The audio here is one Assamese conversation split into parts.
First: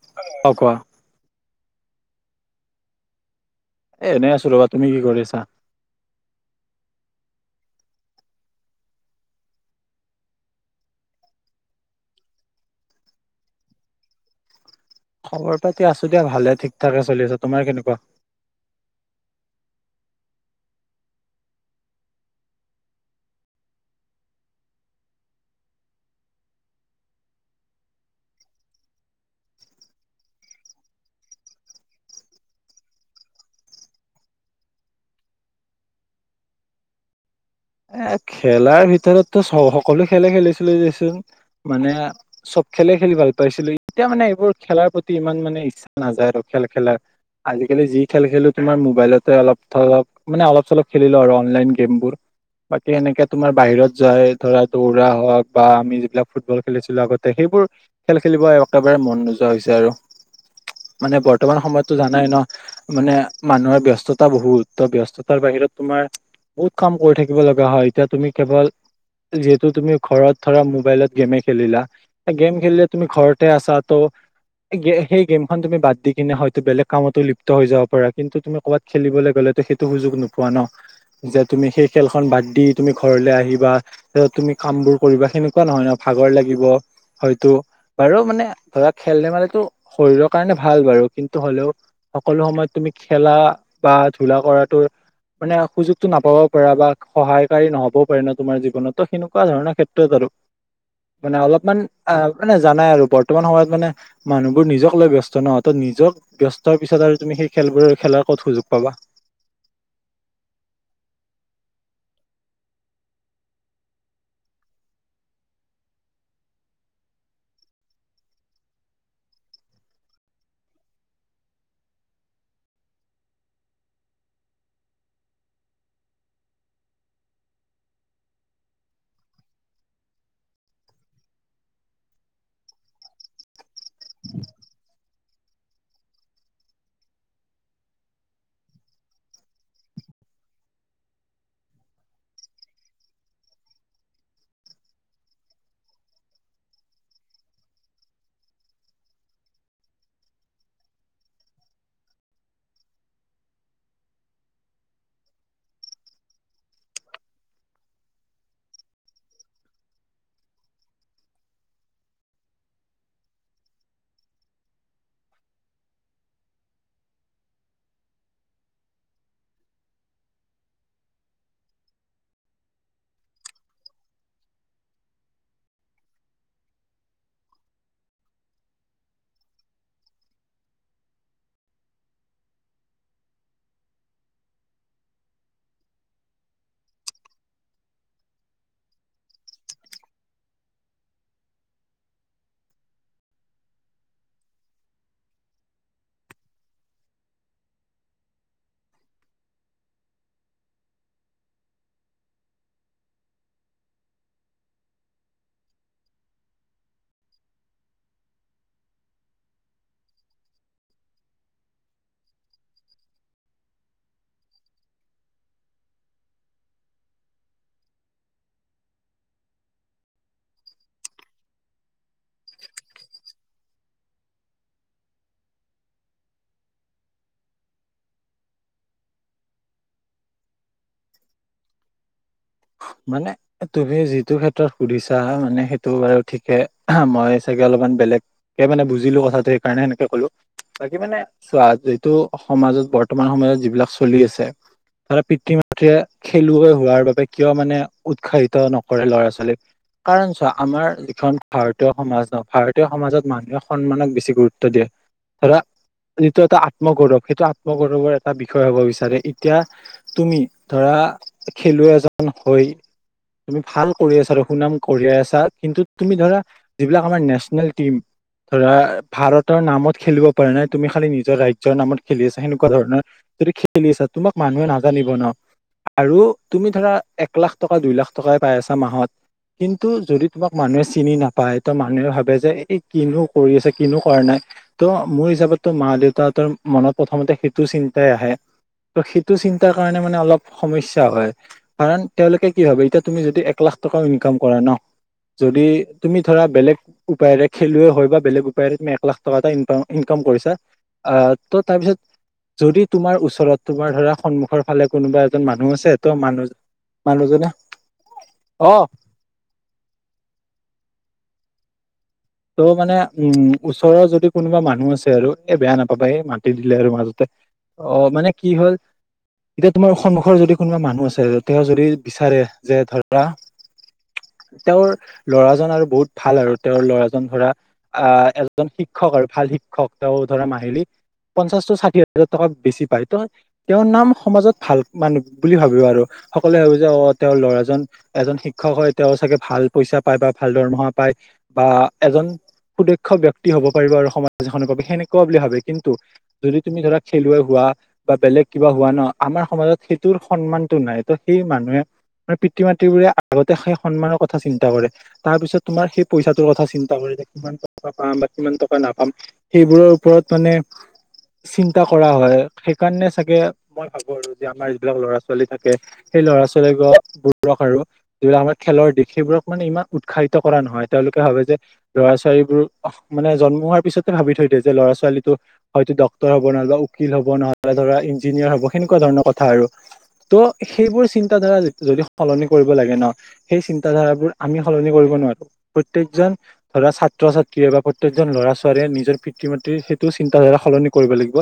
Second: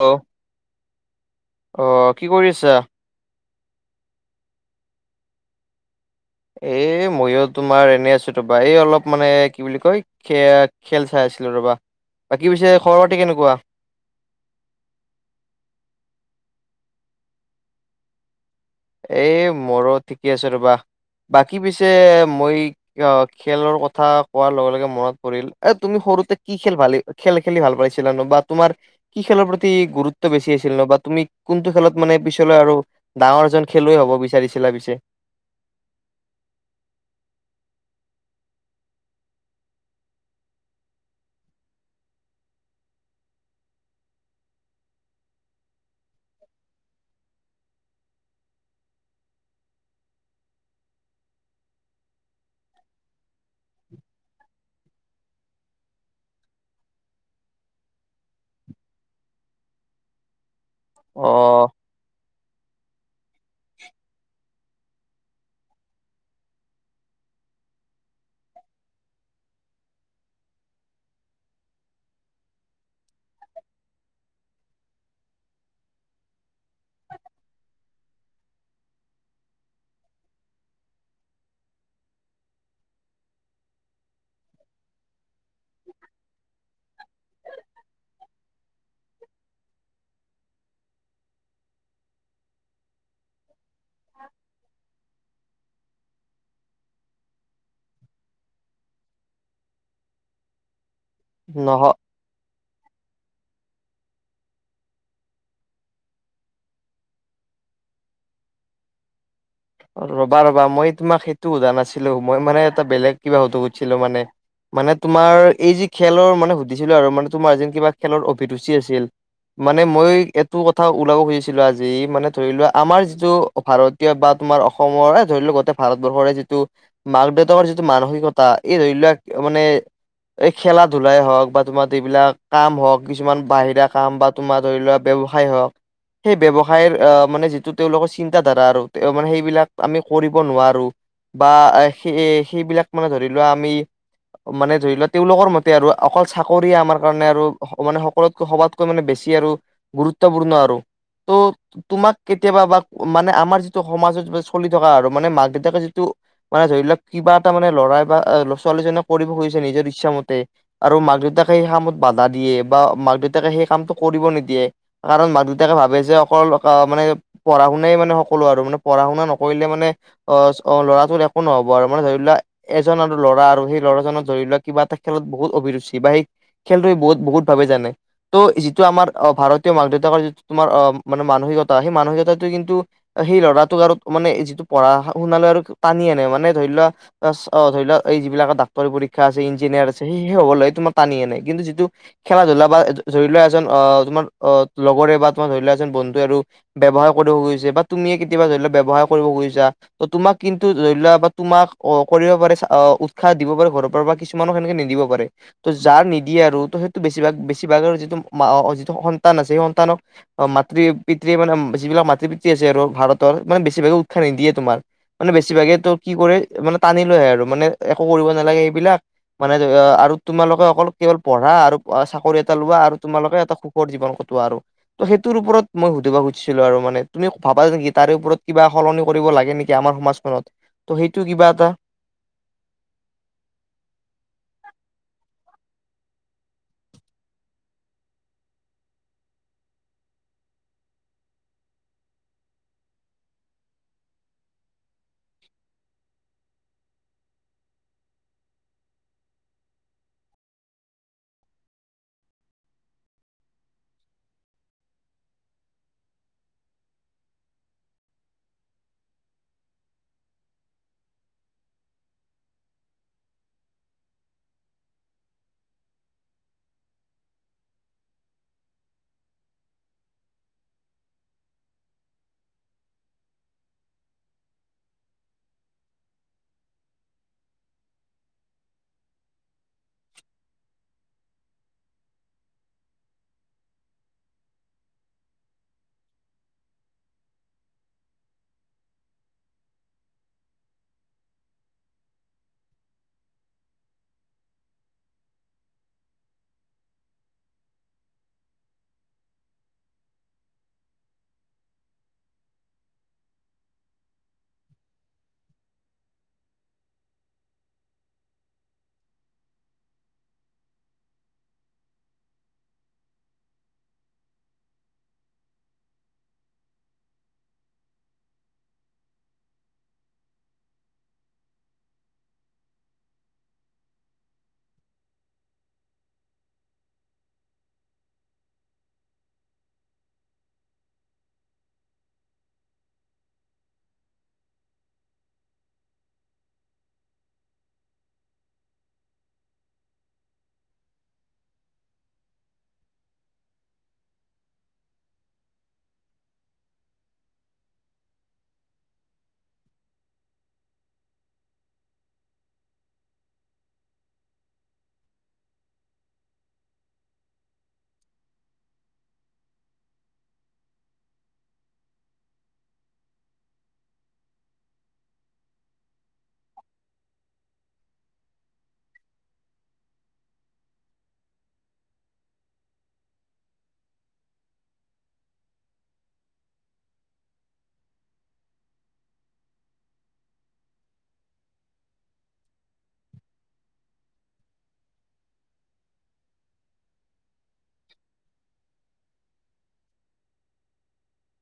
হেল্ল' অ কোৱা অ কি কৰি আছা? এনেই আছো ৰ'বা। তুমি কি কৰি আছা? এই মইয়ো তোমাৰ এনেই আছো [unintelligible] অলপ মানে কি বুলি কয় খে-খেল চাই আছিলো ৰবা। বাকী পিছে খবৰ-পাতি কেনেকুৱা? খবৰ পাতি আছো দিয়া ভালে ঠিক থাকে চলি আছে। তোমাৰ কেনেকুৱা? এ মোৰো ঠিকে আছে ৰ'বা। বাকী পিছে মই অ খেলৰ কথা কোৱাৰ লগে লগে মনত পৰিল এ তুমি সৰুতে কি খেল ভালি খেল খেলি ভাল পাইছিলানো বা তোমাৰ কি খেলৰ প্ৰতি গুৰুত্ব বেছি আছিল ন বা তুমি কোনটো খেলত মানে পিছলৈ আৰু ডাঙৰ এজন খেলুৱৈ হ'ব বিচাৰিছিলা পিছে? এ খেলাৰ ভিতৰতো চ সকলো খেলে খেলিছিল দেচোন। মানে চব খেলে খেলি ভাল পাইছিলো। এতিয়া মানে এইবোৰ খেলাৰ প্ৰতি ইমান মানে ইচ্ছা নাযায় আৰু খেল খেলাৰ আজিকালি যি খেল খেলো তোমাৰ মোবাইলতে অলপ ধৰক মানে অলপ চলপ খেলিলো আৰু অনলাইন গেমবোৰ। বাকী এনেকে তোমাৰ বাহিৰত যায় ধৰা দৌৰা হওক বা আমি যিবিলাক ফুটবল খেলিছিলো আগতে সেইবোৰ খেল খেলিব একেবাৰে মন নোযোৱা হৈছে আৰু। মানে বৰ্তমান অ' সময়ত টো জানাই ন মানে মানুহৰ ব্যস্ততা বহুত ত ব্যস্ততাৰ বাহিৰত তোমাৰ বহুত কাম কৰি থাকিব লগা হয় এতিয়া তুমি কেৱল যিহেতু তুমি ঘৰত ধৰা মোবাইলত গেমে খেলিলা গেম খেলিলে তুমি ঘৰতে আছা ত সেই গে সেই গেমখন তুমি বাদ দি কিনে হয়তো বেলেগ কামতো লিপ্ত হৈ যাব পাৰা কিন্তু তুমি ক'ৰবাত খেলিবলে গ'লেতো সেইটো সুযোগ নোপোৱা ন যে তুমি সেই খেলখন বাদ দি তুমি ঘৰলৈ আহিবা তাৰপিছত তুমি কামবোৰ কৰিবা সেনেকোৱা নহয় ন ভাগৰ লাগিব হয়তো বাৰু মানে ধৰা খেল ধেমালিটো শৰীৰৰ কাৰণে ভাল বাৰু কিন্তু হ'লেও সকলো সময়ত তুমি খেলা বা ধূলা কৰাতো মানে সুযোগটো নাপাব পৰা বা সহায়কাৰী নহ'বও পাৰে ন তোমাৰ জীৱনত ত সেনেকোৱা ধৰণৰ ক্ষেত্ৰত আৰু মানে অলপমান নহ আহ মানে জানাই আৰু বৰ্তমান সময়ত মানে মানুহবোৰ নিজক লৈ ব্যস্ত নহ ত নিজক ব্যস্তৰ পিছত আৰু তুমি সেই খেলবোৰ খেলাৰ ক'ত সুযোগ পাবা ৰবা ৰবা মই তোমাক সেইটো সোধা নাছিলো মই মানে এটা বেলেগ কিবা সুধব খুজিছিলো মানে মানে তোমাৰ এই যি খেলৰ মানে সুধিছিলো আৰু মানে তোমাৰ যেন কিবা খেলৰ অভিৰুচি আছিল মানে মই এইটো কথা ওলাব খুজিছিলো আজি মানে ধৰি লোৱা আমাৰ যিটো ভাৰতীয় বা তোমাৰ অসমৰে এ ধৰি লওক গোটেই ভাৰতবৰ্ষৰে যিটো মাক দেউতাকৰ যিটো মানসিকতা এই ধৰি লওক মানে এই খেলা ধূলাই হওক বা তোমাৰ এইবিলাক কাম হওক কিছুমান বাহিৰা কাম বা তোমাৰ ধৰি লোৱা ব্যৱসায় হওঁক সেই ব্যৱসায়ৰ মানে যিটো তেওঁলোকৰ চিন্তা ধাৰা আৰু মানে সেইবিলাক আমি কৰিব নোৱাৰো বা সেই সেইবিলাক মানে ধৰি লোৱা আমি মানে ধৰি লোৱা তেওঁলোকৰ মতে আৰু অকল চাকৰিয়ে আমাৰ কাৰণে আৰু মানে সকলোতকৈ সবাত তো বেছি আৰু গুৰুত্বপূৰ্ণ আৰু ত তোমাক কেতিয়াবা বা মানে আমাৰ যি টো সমাজত চলি থকা আৰু মানে মাক দেউতাকে যিটো মানে ধৰি লওক কিবা এটা মানে লৰাই বা ছোৱালীজনে কৰিব খুজিছে নিজৰ ইচ্ছা মতে আৰু মাক দেউতাকে সেই কামত বাধা দিয়ে বা মাক দেউতাকে সেই কামটো কৰিব নিদিয়ে কাৰণ মাক দেউতাকে ভাবে যে অকল মানে পঢ়া শুনাই মানে সকলো আৰু মানে পঢ়া শুনা নকৰিলে মানে অ ল'ৰাটোৰ একো নহব আৰু মানে ধৰি লোৱা এজন আৰু ল'ৰা আৰু সেই ল'ৰাজনৰ ধৰি লোৱা কিবা এটা খেলত বহুত অভিৰুচি বা সেই খেলটোৱে বহুত বহুত ভাৱে জানে ত' যিটো আমাৰ অ ভাৰতীয় মাক দেউতাকৰ যিটো তোমাৰ অ মানে মানসিকতা সেই মানসিকতাটো কিন্তু সেই ল'ৰাটোক আৰু মানে যিটো পঢ়া শুনালে আৰু টানি আনে মানে ধৰি লোৱা ছ অ ধৰি লও এই যিবিলাক ডাক্তৰ পৰীক্ষা আছে ইঞ্জিনিয়াৰ আছে সেই হ'বলে তোমাৰ টানি আনে কিন্তু যিটো খেলা ধূলা বা ধৰি লোৱা এজন অ তোমাৰ লগৰে বা তোমাৰ ধৰি লোৱা এজন বন্ধুৱে আৰু ব্যৱসায় কৰিব খুজিছে বা তুমিয়ে কেতিয়াবা ধৰি লও ব্যৱসায় কৰিব খুজিছা ত তোমাক কিন্তু ধৰি লোৱা বা তোমাক অ কৰিব পাৰে অ উৎসাহ দিব পাৰে ঘৰৰ পৰা বা কিছু কিছুমানক সেনেকে নিদিব পাৰে ত' যাৰ নিদিয়ে আৰু ত সেইটো বেছিভাগ বেছিভাগ আৰু যিটো যিটো সন্তান আছে সেই সন্তানক অ মাতৃ পিতৃয়ে মানে যিবিলাক মাতৃ পিতৃ আছে আৰু ভাৰতৰ মানে বেছিভাগে উৎসাহ নিদিয়ে তোমাৰ মানে বেছিভাগে এইটো কি কৰে মানে টানি লৈ আহে আৰু মানে একো কৰিব নালাগে সেইবিলাক মানে ধৰি লোৱা আৰু তোমালোকে অকল কেৱল পঢ়া আৰু চাকৰি এটা লোৱা আৰু তোমালোকে এটা সুখৰ জীৱন কটোৱা আৰু ত সেইটোৰ ওপৰত মই সুধিব খুজিছিলো আৰু মানে তুমি ভাবা নেকি তাৰে ওপৰত কিবা সলনি কৰিব লাগে নেকি আমাৰ সমাজখনত ত' সেইটো কিবা এটা মানে তুমি যিটো ক্ষেত্ৰত সুধিছা মানে সেইটো বাৰু ঠিকে মই চাগে অলপমান বেলেগ। একে মানে বুজিলো কথাটো সেই কাৰণে এনেকে ক'লো। বাকী মানে চোৱা যিটো সমাজত বৰ্তমান সময়ত যিবিলাক চলি আছে। পিতৃ মাতৃয়ে খেলুৱৈ হোৱাৰ বাবে, কিয় মানে উৎসাহিত নকৰে ল'ৰা ছোৱালীক। কাৰণ চোৱা আমাৰ যিখন ভাৰতীয় সমাজত ভাৰতীয় সমাজত মানুহে সন্মানক বেছি গুৰুত্ব দিয়ে। ধৰা যিটো এটা আত্মগৌৰৱ সেইটো আত্মগৌৰৱৰ এটা বিষয় হব বিচাৰে এতিয়া। তুমি ধৰা খেলুৱৈ এজন হৈ। তুমি ভাল কৰি আছা আৰু সুনাম কঢ়িয়াই আছা কিন্তু তুমি ধৰা, যিবিলাক আমাৰ নেশ্যনেল টিম। ধৰা ভাৰতৰ নামত খেলিব পাৰ নাই তুমি খালি নিজৰ ৰাজ্যৰ নামত খেলি আছা সেনেকুৱা ধৰণৰ, যদি খেলি আছা তোমাক মানুহে নাজানিব ন আৰু তুমি ধৰা। এক লাখ টকা দুই লাখ টকাই পাই আছা মাহত, কিন্তু যদি তোমাক মানুহে চিনি নাপায় তো মানুহে ভাবে যে এই কিনো কৰি আছে কিনো কৰা নাই। ত' মোৰ হিচাপত তো মা দেউতাৰ হতৰ মনত প্ৰথমতে সেইটো চিন্তাই আহে। ত সেইটো চিন্তাৰ কাৰণে মানে অলপ সমস্যা হয়। কাৰণ তেওঁলোকে কি ভাবে এতিয়া তুমি যদি এক লাখ টকা ইনকাম কৰা ন। যদি তুমি ধৰা বেলেগ। উপায়েৰে খেলুৱৈ হয় বা বেলেগ উপায়েৰে তুমি এক লাখ টকা এটা ইনকাম কৰিছা। আহ তো তাৰপিছত। যদি তোমাৰ ওচৰত তোমাৰ ধৰা সন্মুখৰ ফালে কোনোবা এজন মানুহ আছে ত মানুহ মানুহ জনে অ, ত' মানে উম ওচৰ যদি কোনোবা মানুহ আছে আৰু এ বেয়া নাপাবা এই মাতি দিলে আৰু মাজতে, অ মানে কি হ'ল। এতিয়া তোমাৰ সমুখৰ যদি কোনোবা মানুহ আছে তেওঁ যদি বিচাৰে যে ধৰা। তেওঁৰ ল'ৰাজন আৰু বহুত ভাল আৰু তেওঁৰ ল'ৰাজন, ধৰা আহ এজন শিক্ষক আৰু ভাল শিক্ষক তেওঁ ধৰা মাহিলী, পঞ্চাশ ষাঠি হাজাৰ টকা বেছি পায় ত, তেওঁৰ নাম সমাজত ভাল মানুহ বুলি ভাবি আৰু সকলোৱে ভাবি যে অ তেওঁৰ ল'ৰাজন। এজন শিক্ষক হয় তেওঁ চাগে ভাল পইচা পায় বা ভাল দৰমহা পায় বা, এজন সুদক্ষ ব্যক্তি হব পাৰিব আৰু সমাজ এখনৰ বাবে সেনেকুৱা বুলি ভাবে কিন্তু, যদি তুমি ধৰা খেলুৱৈ হোৱা। বা বেলেগ কিবা হোৱা ন আমাৰ সমাজত সেইটোৰ সন্মানতটো নাই ত সেই মানুহে। তোমাৰ পিতৃ মাতৃ বোৰে আগতে সেই সন্মানৰ কথা চিন্তা কৰে তাৰ পিছত তোমাৰ সেই পইচাটোৰ কথা চিন্তা, কিমান টকা পাম বা কিমান টকা নাপাম সেইবোৰৰ ওপৰত মানে। চিন্তা কৰা হয় সেইকাৰণে চাগে মই ভাবো আৰু যে আমাৰ যিবিলাক ল'ৰা ছোৱালী থাকে। সেই ল'ৰা ছোৱালী বিলাক বোৰবক আৰু যিবিলাক আমাৰ খেলৰ দিশ সেইবোৰক মানে ইমান উৎসাহিত কৰা নহয় তেওঁলোকে ভাবে যে, ল'ৰা ছোৱালীবোৰ মান জন্ম হোৱাৰ পিছতে ভাবি থৈ দিয় যে ল'ৰা ছোৱালীটো, হয়তো ডক্তৰ হব নহলে বা উকিল হব নহলে ধৰা ইঞ্জিনিয়াৰ হব সেনেকুৱা ধৰণৰ কথা আৰু ত' সেইবোৰ চিন্ত ধাৰা যদি সলনি কৰিব লাগে ন। সেই চিন্ত ধাৰাবোৰ আমি সলনি কৰিব নোৱাৰো প্ৰতেয়েকজন, ধৰা ছাত্ৰ ছাত্ৰীয়ে বা প্ৰত্যেকজন ল'ৰা ছোৱালীয়ে নিজৰ পিতৃ মাতৃ সেইটো চিন্তাধাৰা সলনি কৰিব লাগিব।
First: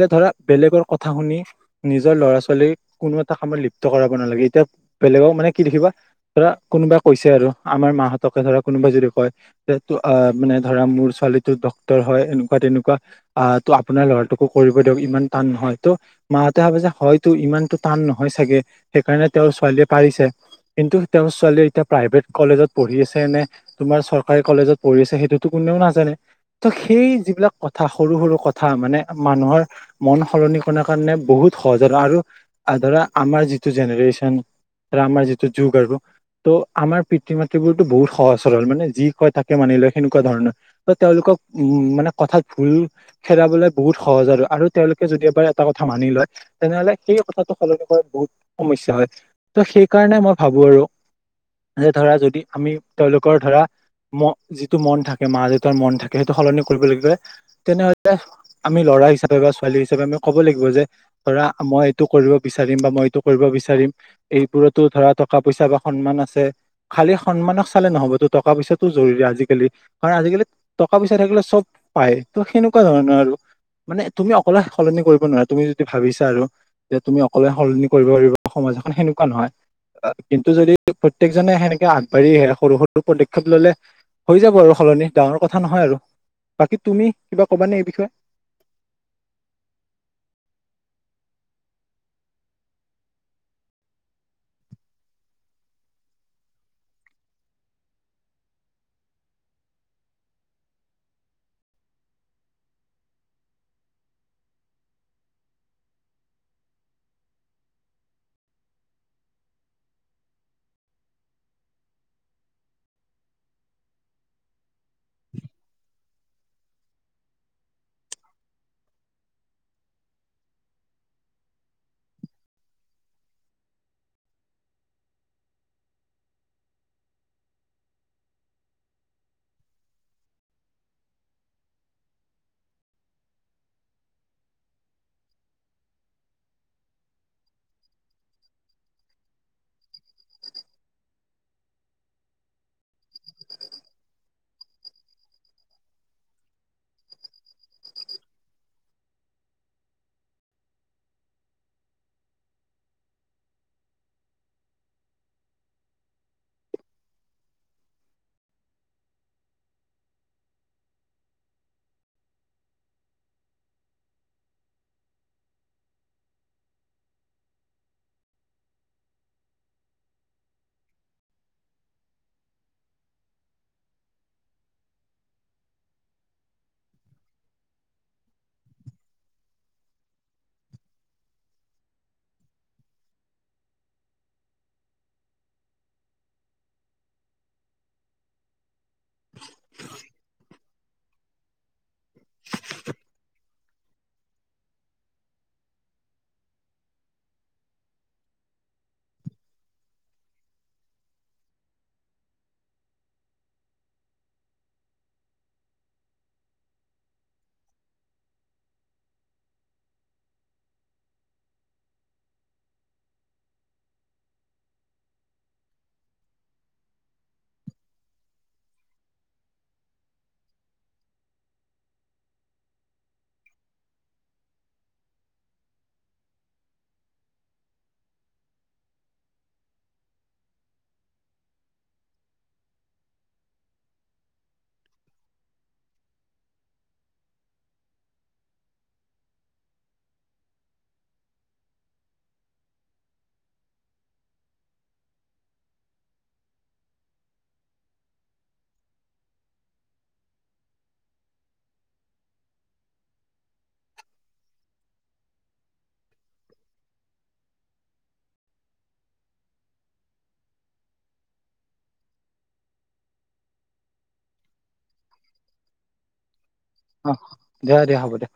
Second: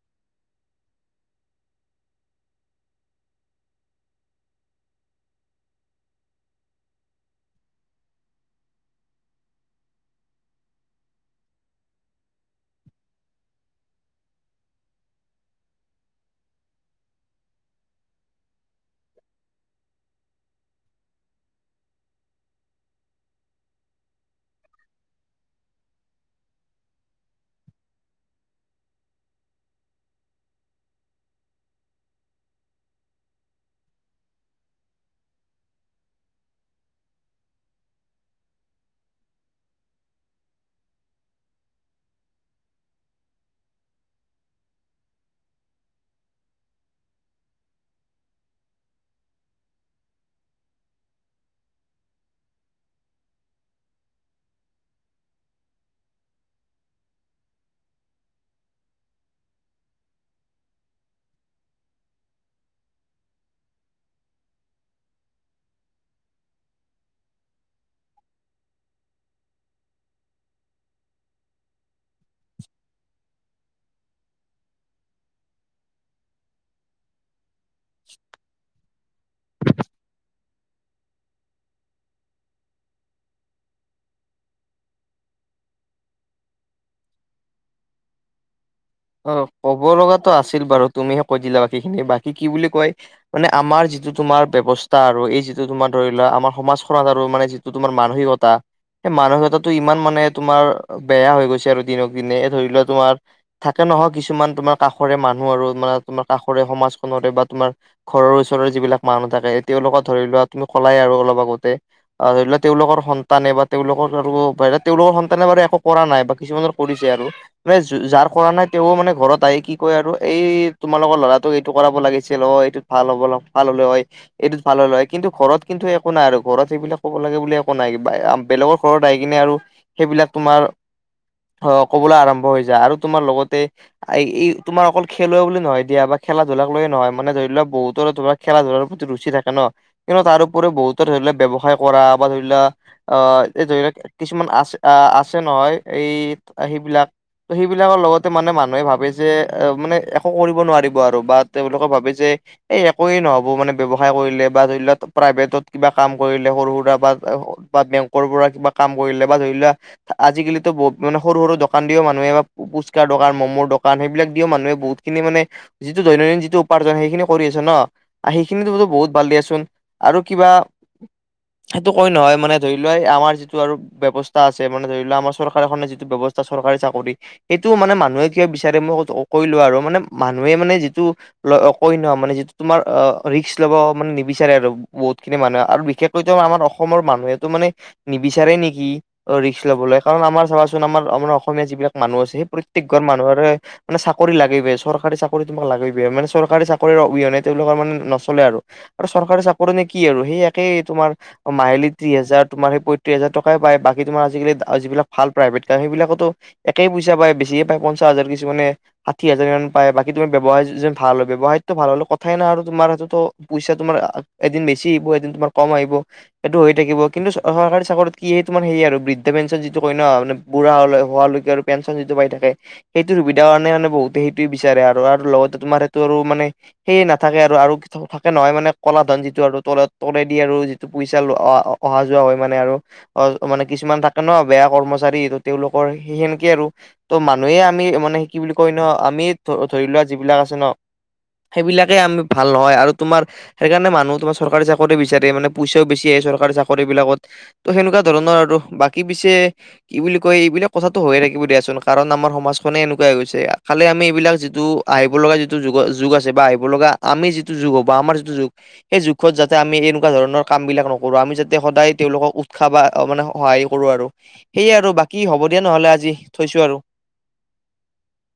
যে ধৰা বেলেগৰ কথা শুনি। নিজৰ ল'ৰা ছোৱালী কোনো এটা কামত লিপ্ত কৰাব নালাগে এতিয়া বেলেগক মানে কি দেখিবা। ধৰা কোনোবাই কৈছে আৰু আমাৰ মাহঁতকে ধৰা কোনোবাই যদি কয় যে টো অ মানে ধৰা মোৰ ছোৱালীটো ডক্তৰ হয় এনেকুৱা তেনেকুৱা আহ ত' আপোনাৰ ল'ৰাটোকো কৰিব দিয়ক ইমান টান নহয় ত' মাহঁতে ভাবে যে হয়তো ইমানতো টান নহয় চাগে সেইকাৰণে তেওঁৰ ছোৱালীয়ে পাৰিছে কিন্তু তেওঁৰ ছোৱালীয়ে এতিয়া প্ৰাইভেট কলেজত পঢ়ি আছে নে তোমাৰ চৰ কাৰী কলেজত পঢ়ি আছে সেইটোতো কোনেও নাজানে ত সেই যিবিলাক কথা সৰু সৰু কথা মানে মানুহৰ মন সলনি কৰ কাৰণে বহুত সহজ আৰু আৰু ধৰা আমাৰ যিটো জেনেৰেশ্যন আৰু আমাৰ যিটো যুগ আৰু ত' আমাৰ পিতৃ মাতৃ বোৰতো বহুত সহজ সৰল মানে যি কয় থাকে মানি লৈ সেনেকুৱা ধৰণৰ ত তেওঁলোকক উম মানে কথাত ভুল হেৰাবলে বহুত সহজ আৰু আৰু তেওঁলোকে যদি এবাৰ এটা কথা মানি লয় তেনেহলে সেই কথাটো সলনি কৰা বহুত সমস্যা হয় ত' সেইকাৰণে মই ভাবো আৰু যে ধৰা যদি আমি তেওঁলোকৰ ধৰা ম যিটো মন থাকে মা দেউতাৰ মন থাকে সেইটো সলনি কৰিব লাগবে তেনেহলে আমি ল'ৰা হিচাপে বা ছোৱালী হিচাপে আমি ক'ব লাগিব যে ধৰা মই এইটো কৰিব বিচাৰিম বা মই এইটো কৰিব বিচাৰিম এইবোৰতো ধৰা টকা পইচা বা সন্মান আছে খালি সন্মানক চালে নহ'বতো টকা পইচাত জৰুৰী আজিকালি কাৰণ আজিকালি টকা পইচা থাকিলে চব পায় ত সেনেকুৱা ধৰণৰ আৰু মানে তুমি অকলে সলনি কৰিব নোৱাৰা তুমি যদি ভাবিছা আৰু যে তুমি অকলে সলনি কৰিব পাৰিব সমাজ এখন সেন কন হয় অ কিন্তু যদি প্ৰত্যেকজনে সেনেকে আগবাঢ়ি আহে সৰু সৰু পদক্ষেপ ললে হৈ যাব আৰু সলনি ডাঙৰ কথা নহয় আৰু বাকী তুমিহ কিবা ক'বানে এই বিষয়ে অ ক'ব লগাতটো আছিল বাৰু তুমিহে কৈ দিলা বাকী খিনি বাকী কি বুলি কয় মানে আমাৰ যিটো তোমাৰ বেৱস্থা আৰু এই যিটো তোমাৰ ধৰি লোৱা আমাৰ সমাজখনত আৰু মানে যি টো তোমাৰ মানসিকতা এই মানসিকতাটো ইমান মানে তোমাৰ বেয়া হৈ গৈছে আৰু দিনক দিনে এ ধৰি লোৱা তোমাৰ থাকে নহয় কিছুমান তোমাৰ কাষৰে মানুহ আৰু মানে তোমাৰ কাষৰে সমাজখনৰে বা তোমাৰ ঘৰৰ ওচৰৰ যিবিলাক মানুহ থাকে তেওঁলোকক ধৰি লোৱা তুমি কলাই আৰু অলপ আগতে আ ধৰি লোৱা তেওঁলোকৰ সন্তানে বা তেওঁলোকৰ আৰু ধৰি ল তেওঁলোকৰ সন্তানে বাৰু একো কৰা নাই বা কিছুমানৰ কৰিছে আৰু মে জো যাৰ কৰা নাই তেওঁ মানে ঘৰত আহি কি কয় আৰু এই তোমালোকৰ ল'ৰাটোক এইটো কৰাব লাগিছিল অ এইটো ভাল হ'বল ভাল হ'লে হয় এইটোত ভাল হ'ল হয় কিন্তু ঘৰত কিন্তু একো নাই আৰু ঘৰত সেইবিলাক ক'ব লাগে বুলি একো নাই কিবা আ বেলেগৰ ঘৰত আহি কিনে আৰু সেইবিলাক তোমাৰ অ ক'বলৈ আৰম্ভ হৈ যায় আৰু তোমাৰ লগতে আই, এই তোমাৰ অকল খেলুৱৈ বুলি নহয় দিয়া বা খেলা ধূলাক লৈয়ে নহয়! মানে ধৰি লোৱা বহুতৰে তোমাক খেলা ধূলাৰ প্ৰতি ৰুচি থাকে! ন কিন্তু তাৰ উপৰিও বহুতো ধৰি লোৱা ব্যৱসায় কৰা বা ধৰি লোৱা! অ', এই [unintelligible] ধৰি লোৱা কিছুমান আছ আছে ন এই সেইবিলাক ত' সেইবিলাকৰ লগতে মানে মানুহে ভাবে যে এ মানে একো কৰিব নোৱাৰিব! আৰু বা তেওঁলোকে ভাবে যে এই একোৱে নহ'ব! মানে ব্যৱসায় কৰিলে বা ধৰি লোৱা প্ৰাইভেটত কিবা কাম কৰিলে সৰু সুৰা বা [unintelligible] বা বেংকৰ পৰা কিবা কাম কৰিলে বা ধৰি লোৱা আজিকালিতো বহুত মানে সৰু, সৰু দকান দিও মানুহেও পু পুচকাৰ দোকান মমোৰ দোকান সেইবিলাক দিও মানুহে বহুতখিনি মানে যিটো দৈনন্দিন যিটো উপাৰ্জন সেইখিনি কৰি আছে! ন আ সেইখিনিতো বহুত ভাল দিয়াচোন আৰু কিবা সেইটো কৈ নহয় মানে ধৰি লোৱা এই আমাৰ যিটো আৰু ব্যৱস্থা আছে! মানে ধৰি লোৱা আমাৰ চৰকাৰখনে যিটো ব্যৱস্থা চৰকাৰী চাকৰি সেইটো মানে মানুহে কিয় বিচাৰে মই কৈছোঁ কৈ লও আৰু মানে মানুহে মানে যিটো ল কই ন মানে যিটো তোমাৰ অ' ৰিক্স ল'ব মানে নিবিচাৰে আৰু বহুতখিনি মানুহে আৰু বিশেষকৈ ত আমাৰ অসমৰ মানুহেটো মানে নিবিচাৰে নেকি অ', ৰিক্স লবলে কাৰণ আমাৰ চাবাচোন আমাৰ আপোনাৰ অসমীয়া যিবিলাক মানুহ আছে সেই প্ৰত্যেক ঘৰ মানুহৰে মানে চাকৰি লাগিবেই চৰকাৰী চাকৰি তোমাক লাগিবেই! মানে চৰকাৰী চাকৰিৰ অবিহনে তেওঁলোকৰ মানে নচলে আৰু আৰু চৰকাৰী চাকৰি নে কি আৰু সেই একেই তোমাৰ মাহিলী ত্ৰিশহাজাৰ তোমাৰ সেই পঁয়ত্ৰিশ হাজাৰ টকাই পায় বাকী তোমাৰ আজিকালি যিবিলাক ভাল প্ৰাইভেট কাম সেইবিলাকতো একেই পইচা পায় বেছিয়ে পায় পঞ্চাছ হাজাৰ কিছুমানে ষাঠি হাজাৰমান কিমান মান পায় বাকী তুমি ব্যৱসায় যেন ভাল হল ব্যৱসায়তো ভাল হ'লে কথাই নাই আৰু তোমাৰ হেটোতো পইচা তোমাৰ এদিন বেছি আহিব, এদিন তোমাৰ কম আহিব। সেইটো হৈ থাকিব, কিন্তু চৰকাৰী চাকৰিত কি এইটো মানে হেৰি আৰু বৃদ্ধ পেঞ্চন যিটো কয় ন মানে বুঢ়া হলে হালৈকে আৰু পেঞ্চন যিটো পাই থাকে সেইটো সুবিধা কাৰণে মানে বহুতে সেইটোৱে বিচাৰে আৰু লগতে তোমাৰ সেইটো আৰু মানে সেয়ে নাথাকে আৰু আৰু থাকে নহয় মানে কলা ধন যিটো আৰু তলে তলেদি আৰু যিটো পইচা অহা যোৱা হয় মানে আৰু অ' মানে কিছুমান থাকে ন বেয়া কৰ্মচাৰী তেওঁলোকৰ সেইখিন কে আৰু ত মানুহে আমি মানে কি বুলি কয় ন আমি ধ ধৰি লোৱা যিবিলাক আছে ন সেইবিলাকেই আমি ভাল নহয় আৰু তোমাৰ সেইকাৰণে মানুহ তোমাৰ চৰকাৰী চাকৰি বিচাৰে মানে পইচাও বেছি আহে চৰকাৰী চাকৰি বিলাকত ত' সেনেকুৱা ধৰণৰ আৰু বাকী পিছে কি বুলি কয় এইবিলাক কথাটো হয়ে থাক কিব‌ দিয়াচোন কাৰণ আমাৰ সমাজখনে এনেকুৱা গৈছে, খালি আমি এইবিলাক যিটো আহিব লগা যি টো যুগৰ যুগ আছে বা আহিব লগা আমি যিটো যুগ হব বা আমাৰ যিটো যুগ সেই যুগত যাতে আমি এনেকুৱা ধৰণৰ কাম বিলাক নকৰোঁ আমি যাতে সদায় তেওঁলোকক উৎসাহ বা অ' মানে সহায় কৰোঁ আৰু সেয়ে আৰু বাকী হ'ব দিয়া নহ'লে আজি থৈছোঁ আৰু অ', দিয়া, দিয়া হ'ব দিয়া